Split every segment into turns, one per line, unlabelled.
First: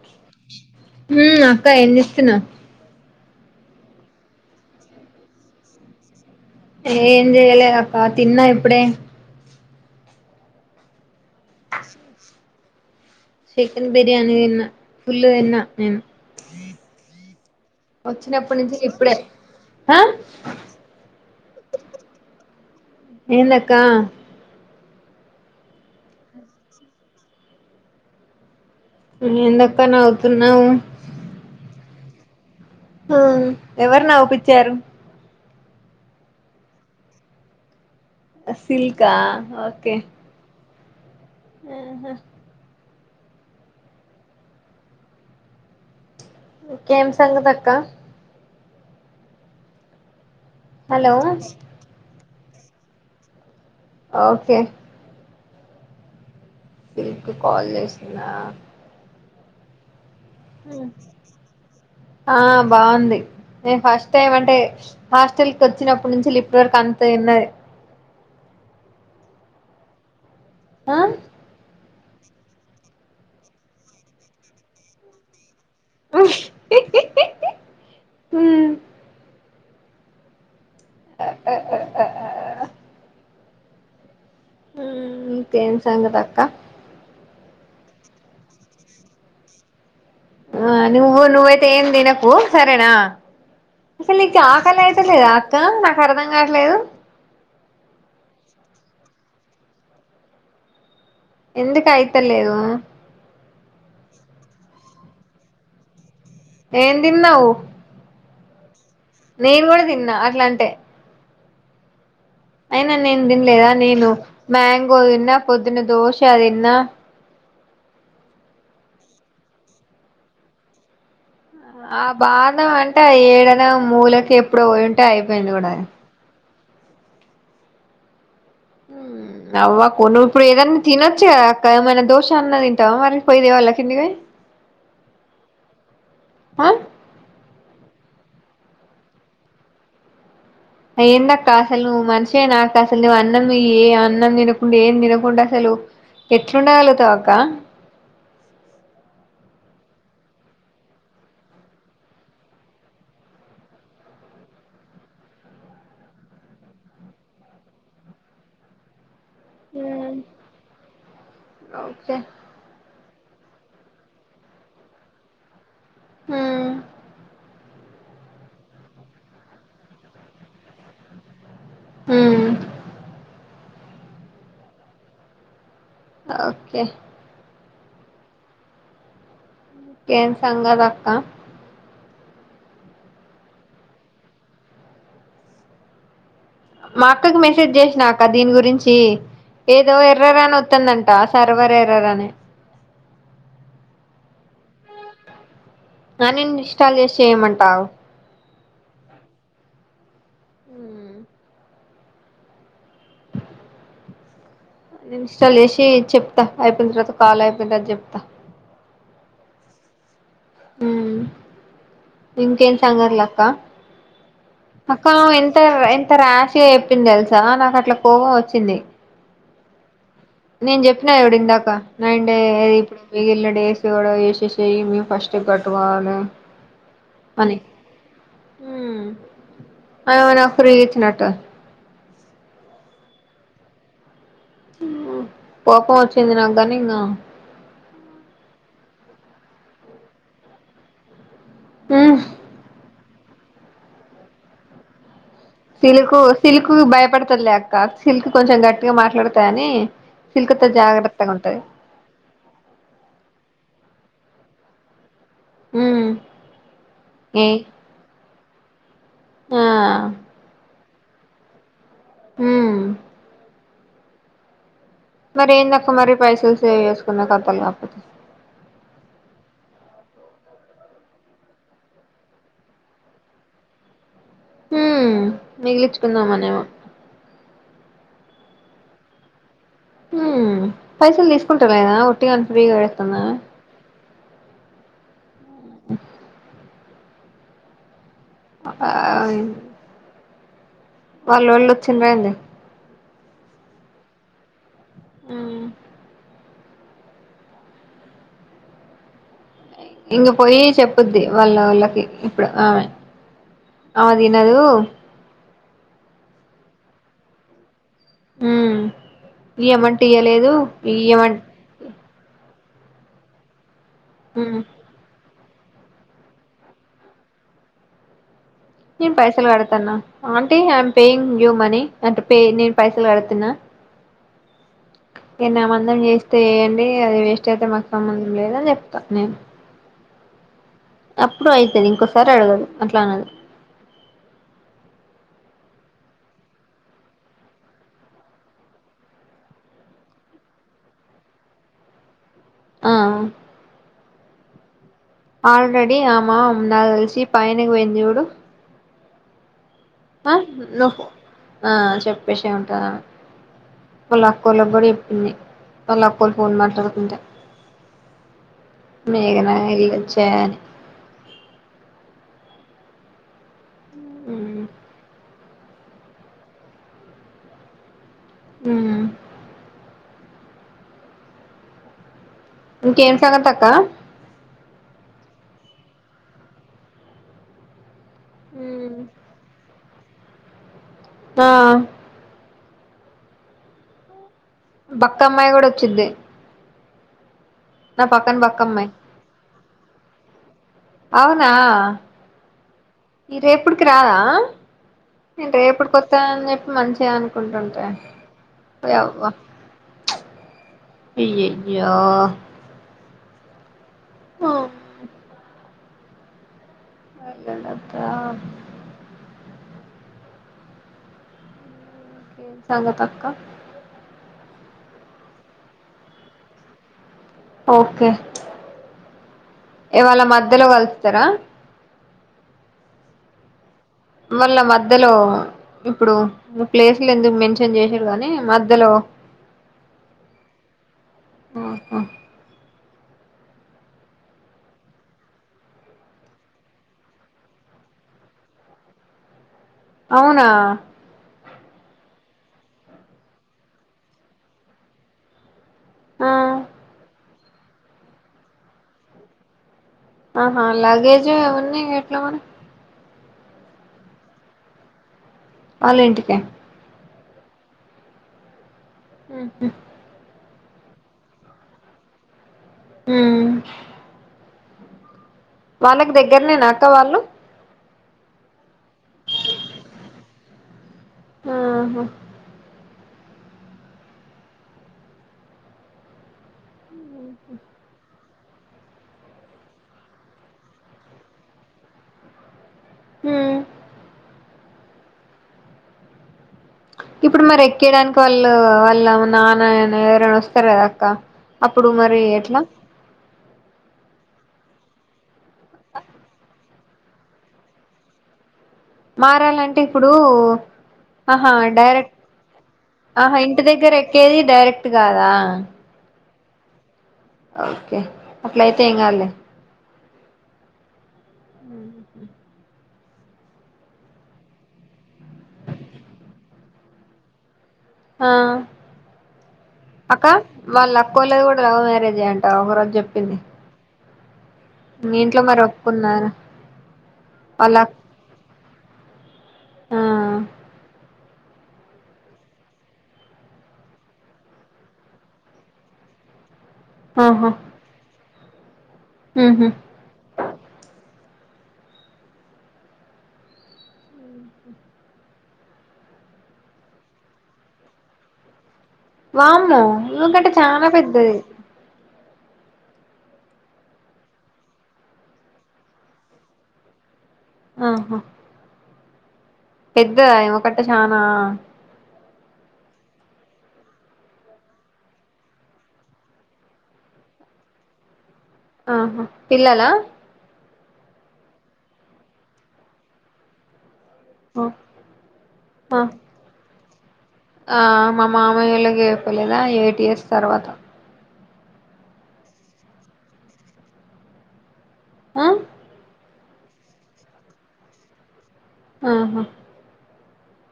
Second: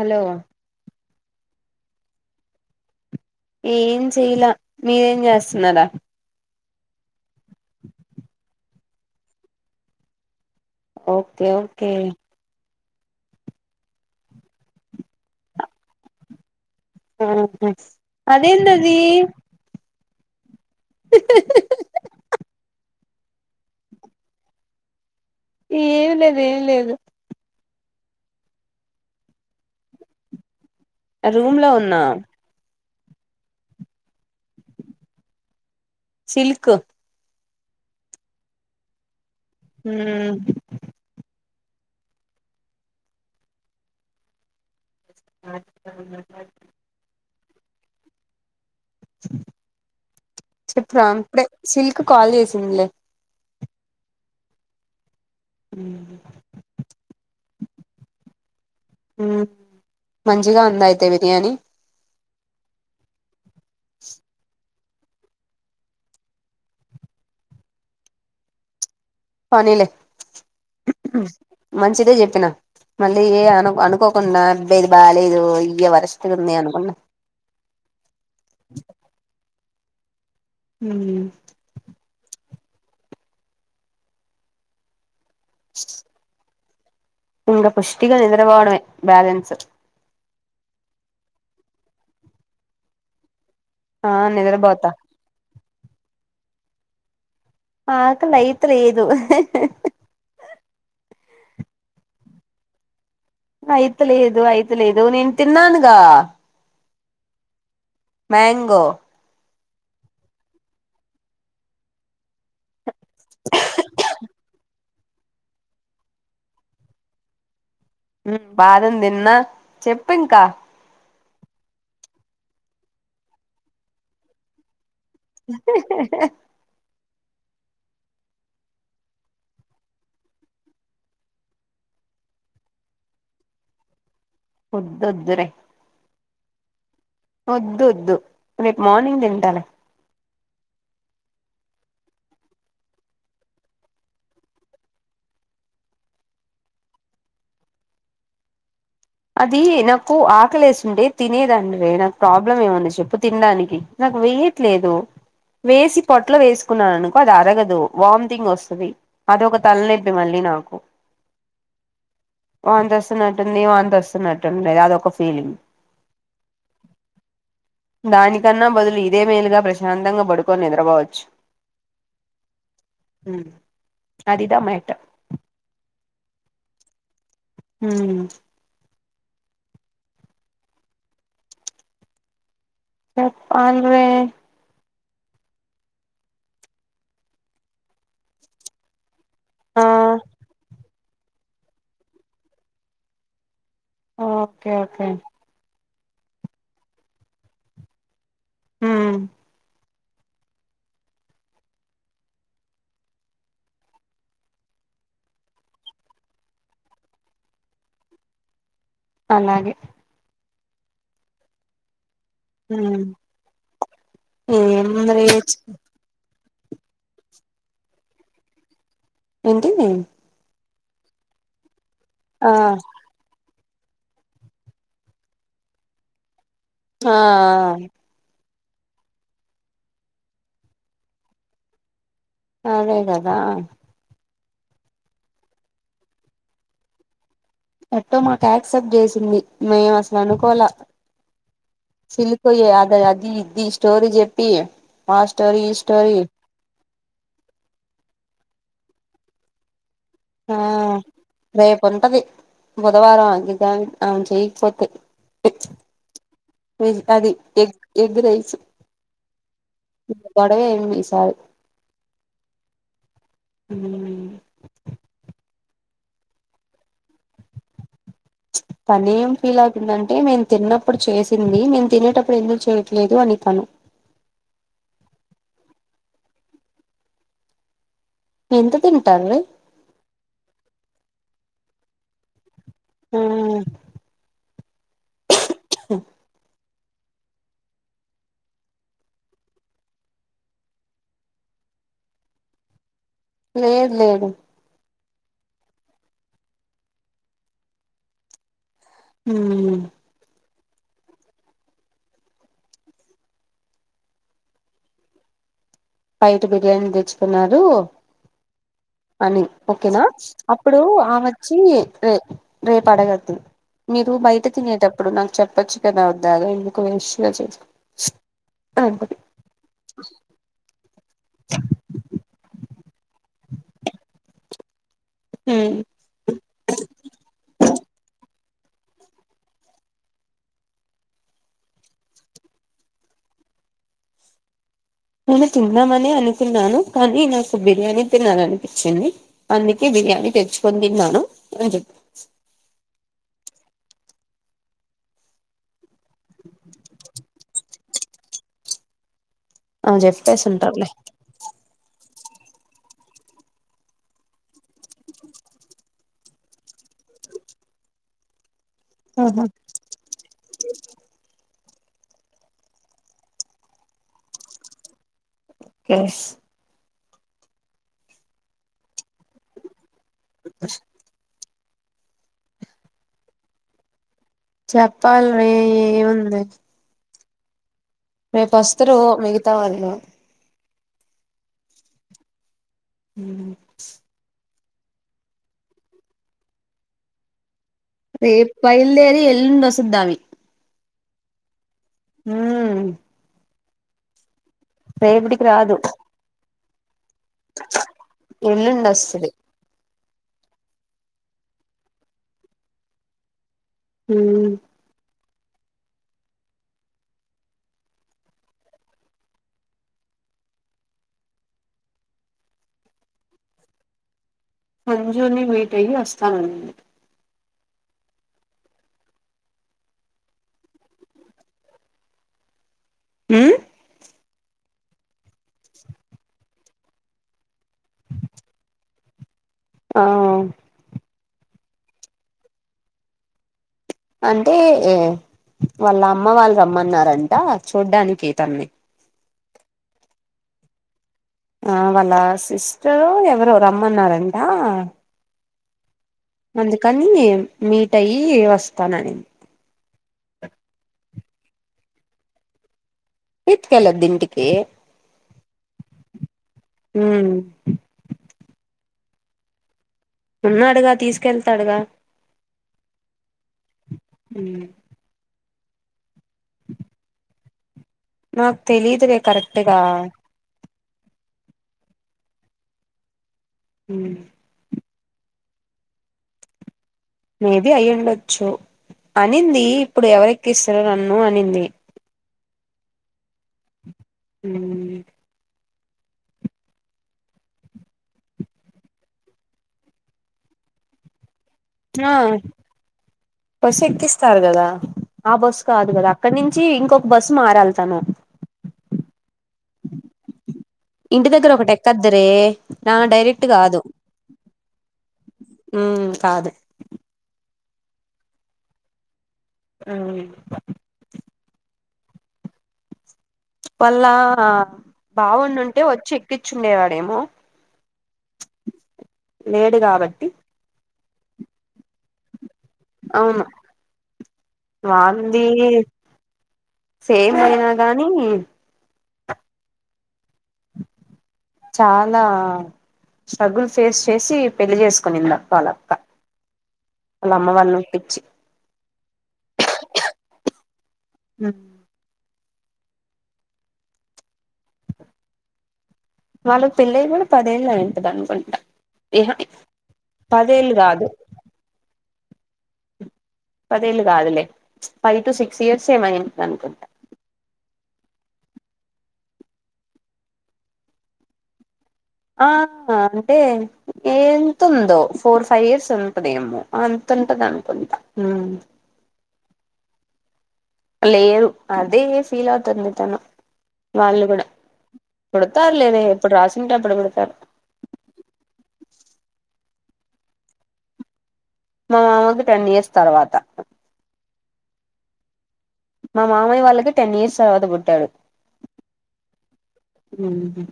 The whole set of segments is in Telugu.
హలో
ఊ అక్క ఏం చేస్తున్నావ్
ఏం చెయ్యలా మీరేం జెస్తన్నారా
ఏం జెయలేదు అక్క తిన్నా ఇప్పుడే
ఓకే ఓకే
చికెన్ బిర్యానీ తిన్న ఫుల్గా తిన్న నేను
ఆహా
వచ్చినప్పటి నుంచి
అదేందది
ఇప్పుడే హా
హా హా హా
ఏందక్క
ఏమి లేదు ఏమి లేదు
ఎందక్క నవుతున్నావు
రూమ్ లో ఉన్నా
హా ఎవరు నౌపిచ్చారు
సిల్కు
ఆ సిల్కా
ఉం
హు హామ్
[inaudible]
ఇంకేం సంగతి అక్క
చెప్పు రా
హలో
ఇప్పుడే సిల్క్ కాల్ చేసిందిలే
ఓకే
ఉం
సిల్కు కాల్ చేసిందా
ఆ మంచిగా ఉందా అయితే బిర్యానీ
ఆ బావుంది నేను ఫస్ట్ టైం అంటే హాస్టల్ కి వచ్చినప్పుడి నుంచి లిప్పటి వరకు అంత ఉన్నది
పోనీలే
ఆ
మంచిదే చెప్పినా మళ్ళీ ఏ అను అనుకోకుండా అబే యిది బాలేదు ఇగ వరస్ట్ గుంది అనుకున్న [inaudible] ఉం
ఆ ఆ ఆ ఉం ఇంకేం సంగతి అక్క
ఇంగా పుష్టిగా నిద్రబోవడమే బ్యాలెన్స్
ఆ నువ్వు నువ్వైతే ఏమ్ దినకూ సరేనా
ఆ
అసలు నీకు ఆకలి
నిద్రపోతా
అయితలేద అక్క నాకు అర్థం కావట్లేదు
ఆకలి ఐత లేదు
ఎందుకు ఐతలేదు
ఐత లేదు ఐత లేదు నేను తిన్నానుగా
ఏం తిన్నావ్
మ్యాంగో
నేను గుడా తిన్నా అట్ల అంటే అయినా నేను తినలేదా నేను మ్యాంగో తిన్నా పొద్దున్న దోశ తిన్నా
ఉం బాదం తిన్నా చెప్పు ఇంకా
ఆ బాదం అంటే ఈడనా మూలకి ఎప్పుడో పోయి ఉంటే అయిపోయింది కూడా ఉం అవ్వా కొ నువు ఇప్పుడు ఏదైన్నా తినొచ్చా అక్క ఏమైనా దోష అన్న తింటావా మరి పోయిదేవా వాళ్ళ కిందివి
వద్దోద్దు రే
ఆ
వద్దు వద్దు రేపు మార్నింగ్ తింటాలే
ఏంద అక్క అసలు నువ్వు మనిషే నా అక్క అసలు నువ్వు అన్నం ఏ అన్నం తినకుండ ఏం తినకుండా అసలు ఎట్లుండా గలుగుతావు అక్క
అది నాకు ఆకలి వేసుండే తినేదండి నాకు ప్రాబ్లం ఏముంది చెప్పు తినడానికి నాకు వెయట్లేదు వేసి పొట్లో వేసుకున్నాను అనుకో అది అరగదు వామిటింగ్ వస్తుంది అది ఒక తలనొప్పి మళ్ళీ నాకు
చ
వాంత వస్తున్నట్టుంది వాంత వస్తున్నట్టు అదొక ఫీలింగ్
హ్మ్
దానికన్నా బదులు ఇదే మేలుగా ప్రశాంతంగా పడుకొని నిద్రపోవచ్చు
హ్మ్
అదిదా మేటర్
ఓకే
హ
ఏం సంగతి అక్క
చెప్పలే
మా అక్కకి మెసేజ్ చేసినా అక్క దీని గురించి
ఆ
ఏదో ఎర్రర్ అని వతుందంట సర్వర్ ఎర్రర్ అని
ఓకే ఓకే
అని ఇస్టాల్ చేసి చెయమంటాగు
హ్మ్
ఉ నేను ఇన్స్టాల్ చేసి చెప్తా అయిపోయిన తర్వాత కాల్ అయిపోయిన తరావాత చెప్తా
అలాగే
అ ఇంకేం
ఉమ్
సంగతులు అక్క
ఏం
అక్క
రే
ఎల్టా ఎంత రాష్ గా చెప్పింది తెలుసా నాకు అట్లా కోపం వచ్చింది
ఏంటినే
నేను చెప్పినా చూడు ఇందాక నంటే
ఆ
ఇప్పుడు మిగిలిన డేస్ కూడా వేసి చేయ మేము ఫస్ట్ కట్టువను
ఆ
ఆమె ఏదో ఫ్రీగా ఇచ్చినట్టు
అదేకదా
కోపం వచ్చింది నాకు కనింక
ఎట్టో మాకు యాక్సెప్ట్ చేసింది మేము అసలు అనుకోలా
ఉమ్
సిల్కోయ అద అది ఇది స్టోరీ చెప్పి ఆ స్టోరీ ఈ స్టోరీ
సిల్క్ భయపడతుంది లే అక్క సిల్క్ కొంచెం గట్టిగా మాట్లాడతా అని సిల్కొ తో జాగ్రత్త గుంటది
కొంటది బుధవారం ఆను చేయకపోతే
ఉ
వెజ్ అది ఎగ్ ఎగ్ రైస్
ఆ
తడవే ఏమిసార్
హ
హ్మ్
మరి ఏందక్క మరి పైసలు సేవ్ చేసుకున్నాక కాకపోటి
[inaudible] తని ఏం ఫీల్ అవుందంటే నేను తిన్నప్పుడు చేసింది నేను తినేటప్పుడు ఎందుకు చేయట్లేదు అని తను
హుమ్ మిగిలిచుకుందామనేమో
ఎంత తింటారు
ఉ పైసలు తీసుకుంట లేదా ఒట్టిగాని ఫ్రీగా వేస్తంద
[inaudible]
ఆ వాల్లోళ్ళు వచ్చి పోయింది
లేదు లేదు
ఉ
హ
ఇంగ పోయి చెప్పుద్ది వాళ్ళ వాళ్ళకి ఇప్పుడు ఆమె ఆమె తినదు
పైట్ బిర్యానీ తెచ్చుకున్నారు
హ్మ్
అని ఓకేనా
ఇయ్యమంటే ఇయ్యలేదు
అప్పుడు ఆమ
ఇయ్యమం
వచ్చి రే రేపు అడగద్దు మీరు బయట
హ్మ్
తినేటప్ ఇప్పుడు నాకు చెప్పొచ్చుకదా వద్దాగా ఇందుకు వేస్ట్గా చే
నేను పైసలు కడతన్న aunty I'm paying you money అంటే పే నేను పైసల్ కడుతున్నా
ఉమ్
ఎన్నిమంధం చేస్తే ఏంది అది వేస్ట్ అయితే మాకు సంబంధం లేదని చెప్తా నేను అప్పుడు అయితది ఇంకోసారి అడగదు అట్లా అన్నది
నేను తిందామని అనుకున్నాను కానీ నాకు బిర్యానీ తినాలనిపించింది అందుకే బిర్యానీ తెచ్చుకొని తిన్నాను
ఆ ఆల్రెడీ ఆమ నాకు దెలిసి పైనికు పోయింది జూడు ఆ
చెప్పేసి ఉంటారులే
నువ్వు ఆ చెప్పేసి ఉంటద వాళ్ళ అక్కోళ్ళ కూడా చెప్పింది వాళ్ళ అక్కోళ్ళ ఫోన్ మాట్లాతుంట
ఆహా
మేఘనా ఏరిచ్చే ఉ
కష్
ఆ
[inaudible]
ఇంకేం సంగత అక్క
చెప్పాలి మే ఏముంది రేపు అస్తరు మిగతా వాళ్ళు
ఆ
ఉ
బక్క అమ్మాయి కూడా వచ్చిద్ది నా పక్కన
రేప్
బక్కమ్మాయి
బయల్దేరి ఎల్లుండి వసద్దావి
అవునా
ఊ
ఈ రేపుటికి రాదా
రేపటికి
నేను
రాదు
రేపుడుకి వత్తాఅని జెప్పి మంచిగ కుంటుంటే
ఎల్లుండి వస్తది
ఓయ్అవ్వ అయ్య అయ్యో
ఉమ్
హో అదా ఏ సంగత అక్క
సంంజూని మీట్ అయ్యి వస్తానుండి
ఓకే ఇవాళ మధ్యలో కలుత్తరా
ఉమ్
మళ్ళ మధ్యలో ఇప్పుడు ప్లేసులేందుకు మెన్షన్ చేసిరు గనీ మధ్యలో
ఆవు
ఆహా
అంటే ఏ వాళ్ళమ్మ వాళ్ళు రమ్మన్నారంట చూడ్డానికి తన్ని
అవునా
ఆ వాళ్ళ సిస్టరు ఎవరో రమ్మన్నారంట
ఆ
అందుకని మీటయి వస్తానని
ఆహా లగేజ్ అవన్నీ ఎట్ల మరీ
ఇత్కల దింటికి
ఆళ్ళ ఇంటికి
ఉమ్
ఉహు
ఉన్నాడుగా తీసుకెళ్తాడుగా
ఉమ్
ఉమ్
వాళ్ళకి దగ్గరనేనాక్క వాళ్ళు
నాకు తెలీదులే కరెక్ట్గా
ఆహా
ఉమ్ మేబి అయ్యిండొచ్చు అనింది ఇప్పుడు ఎవరెక్కిస్తారో నన్ను అనింది
ఉమ్
ఉమ్
ఇప్పుడు మరేక్కేయడానికి వాళ్ళు వాళ్ళ నాన్న ఎవరైన వస్తరు కదక్క
ఆ బస్సు ఎక్కిస్తారు కదా ఆ బస్ కాదు కదా అక్కడ నుంచి ఇంకొక బస్సు మారళ్తాను
మారాలంటే ఇప్పుడు
ఇంటి
ఆహ
దగ్గర ఒకటి
డైరెక్ట్
ఎక్కద్దురే నా
ఆహా
డైరెక్ట్
ఇంటి
కాదు
దగ్గర ఎక్కేది డైరెక్ట్ కాదా
ఉమ్ కాదు
ఓకే అట్లేతే ఏయింగాదులే
అవు ప
ఉమ్
వాళ్ళ బావుండుంటే వచ్చి ఎక్కించుండేవాడేమో
ఆ
లేడు
అక్క
కాబట్టి
వాళ్ళుక్క్కవలది కూడా లవ్ మ్యారేజ్ అయ అంట ఒక రోజు చెప్పింది
అవును
మీ ఇంట్లో
వాంది
మరి ఒప్పుకున్నారా
సేమ్ అయినా
వాళ్ళ అక్-
గానీ
ఆ
చాలా స్ట్రగుల్ ఫేస్ చేసి పెళ్లి చేసుకునిందక్క వాళ్క్క అలా
ఆహా
అమ్మ వాళ్ళనోప్పచ్చి
ఉహు
ఉమ్ వాళ్ళ పెళ్లై కూడా పదేళ్ళు అయి ఉంటది అనుకుంటా ఇహ
వామ్మో ఈమె కంటే
పదేలు
చానా
కాదు
పెద్దది
పదేళ్ళు కాదులే ఫైవ్ టు సిక్స్ ఇయర్స్ ఏ యో అయింట అనుకుంటా
ఆహ పెద్ద ఒకటి చానా
ఆహ అంటే ఎంతు ఉందో ఫోర్ ఫైవ్ ఇయర్స్ ఉంటదేమో అంత ఉంటది అనుకుంటా
ఆహ పిల్లల
లేరు, అదే ఫీల్ అవుతుంది. తను వాళ్లు కూడ పుడతారు
ఆ
లేవే ఎప్పుడు రాసి ఉంటే అప్పుడు పుడతారు.
ఆ మా మామయ్య వాళ్లకి చెప్పలేదా? ఎయిట్ ఇయర్స్ తర్వాత?
మా మామకి టెన్ ఇయర్స్ తర్వాత.
ఆ.
మా మామయ్య వాళ్లకి టెన్ ఇయర్స్ తర్వాత పుట్టాడు.
ఆహ
ఊహు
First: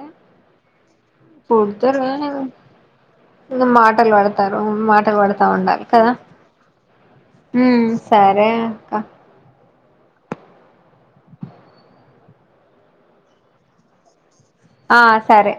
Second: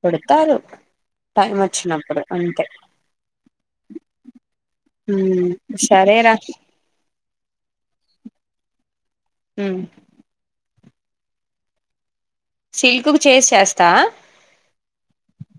పుడతారు టైమ్ వచ్చినప్పుడు అంతే.
ణంగ, మాటలు పడతారు. మాటలు పడుతా ఉండాలి కదా?
సరేరా
ఉమ్ సరే అక్క.
ఉ సిల్క్ కు చేసి, చేస్తా.
ఆ సరె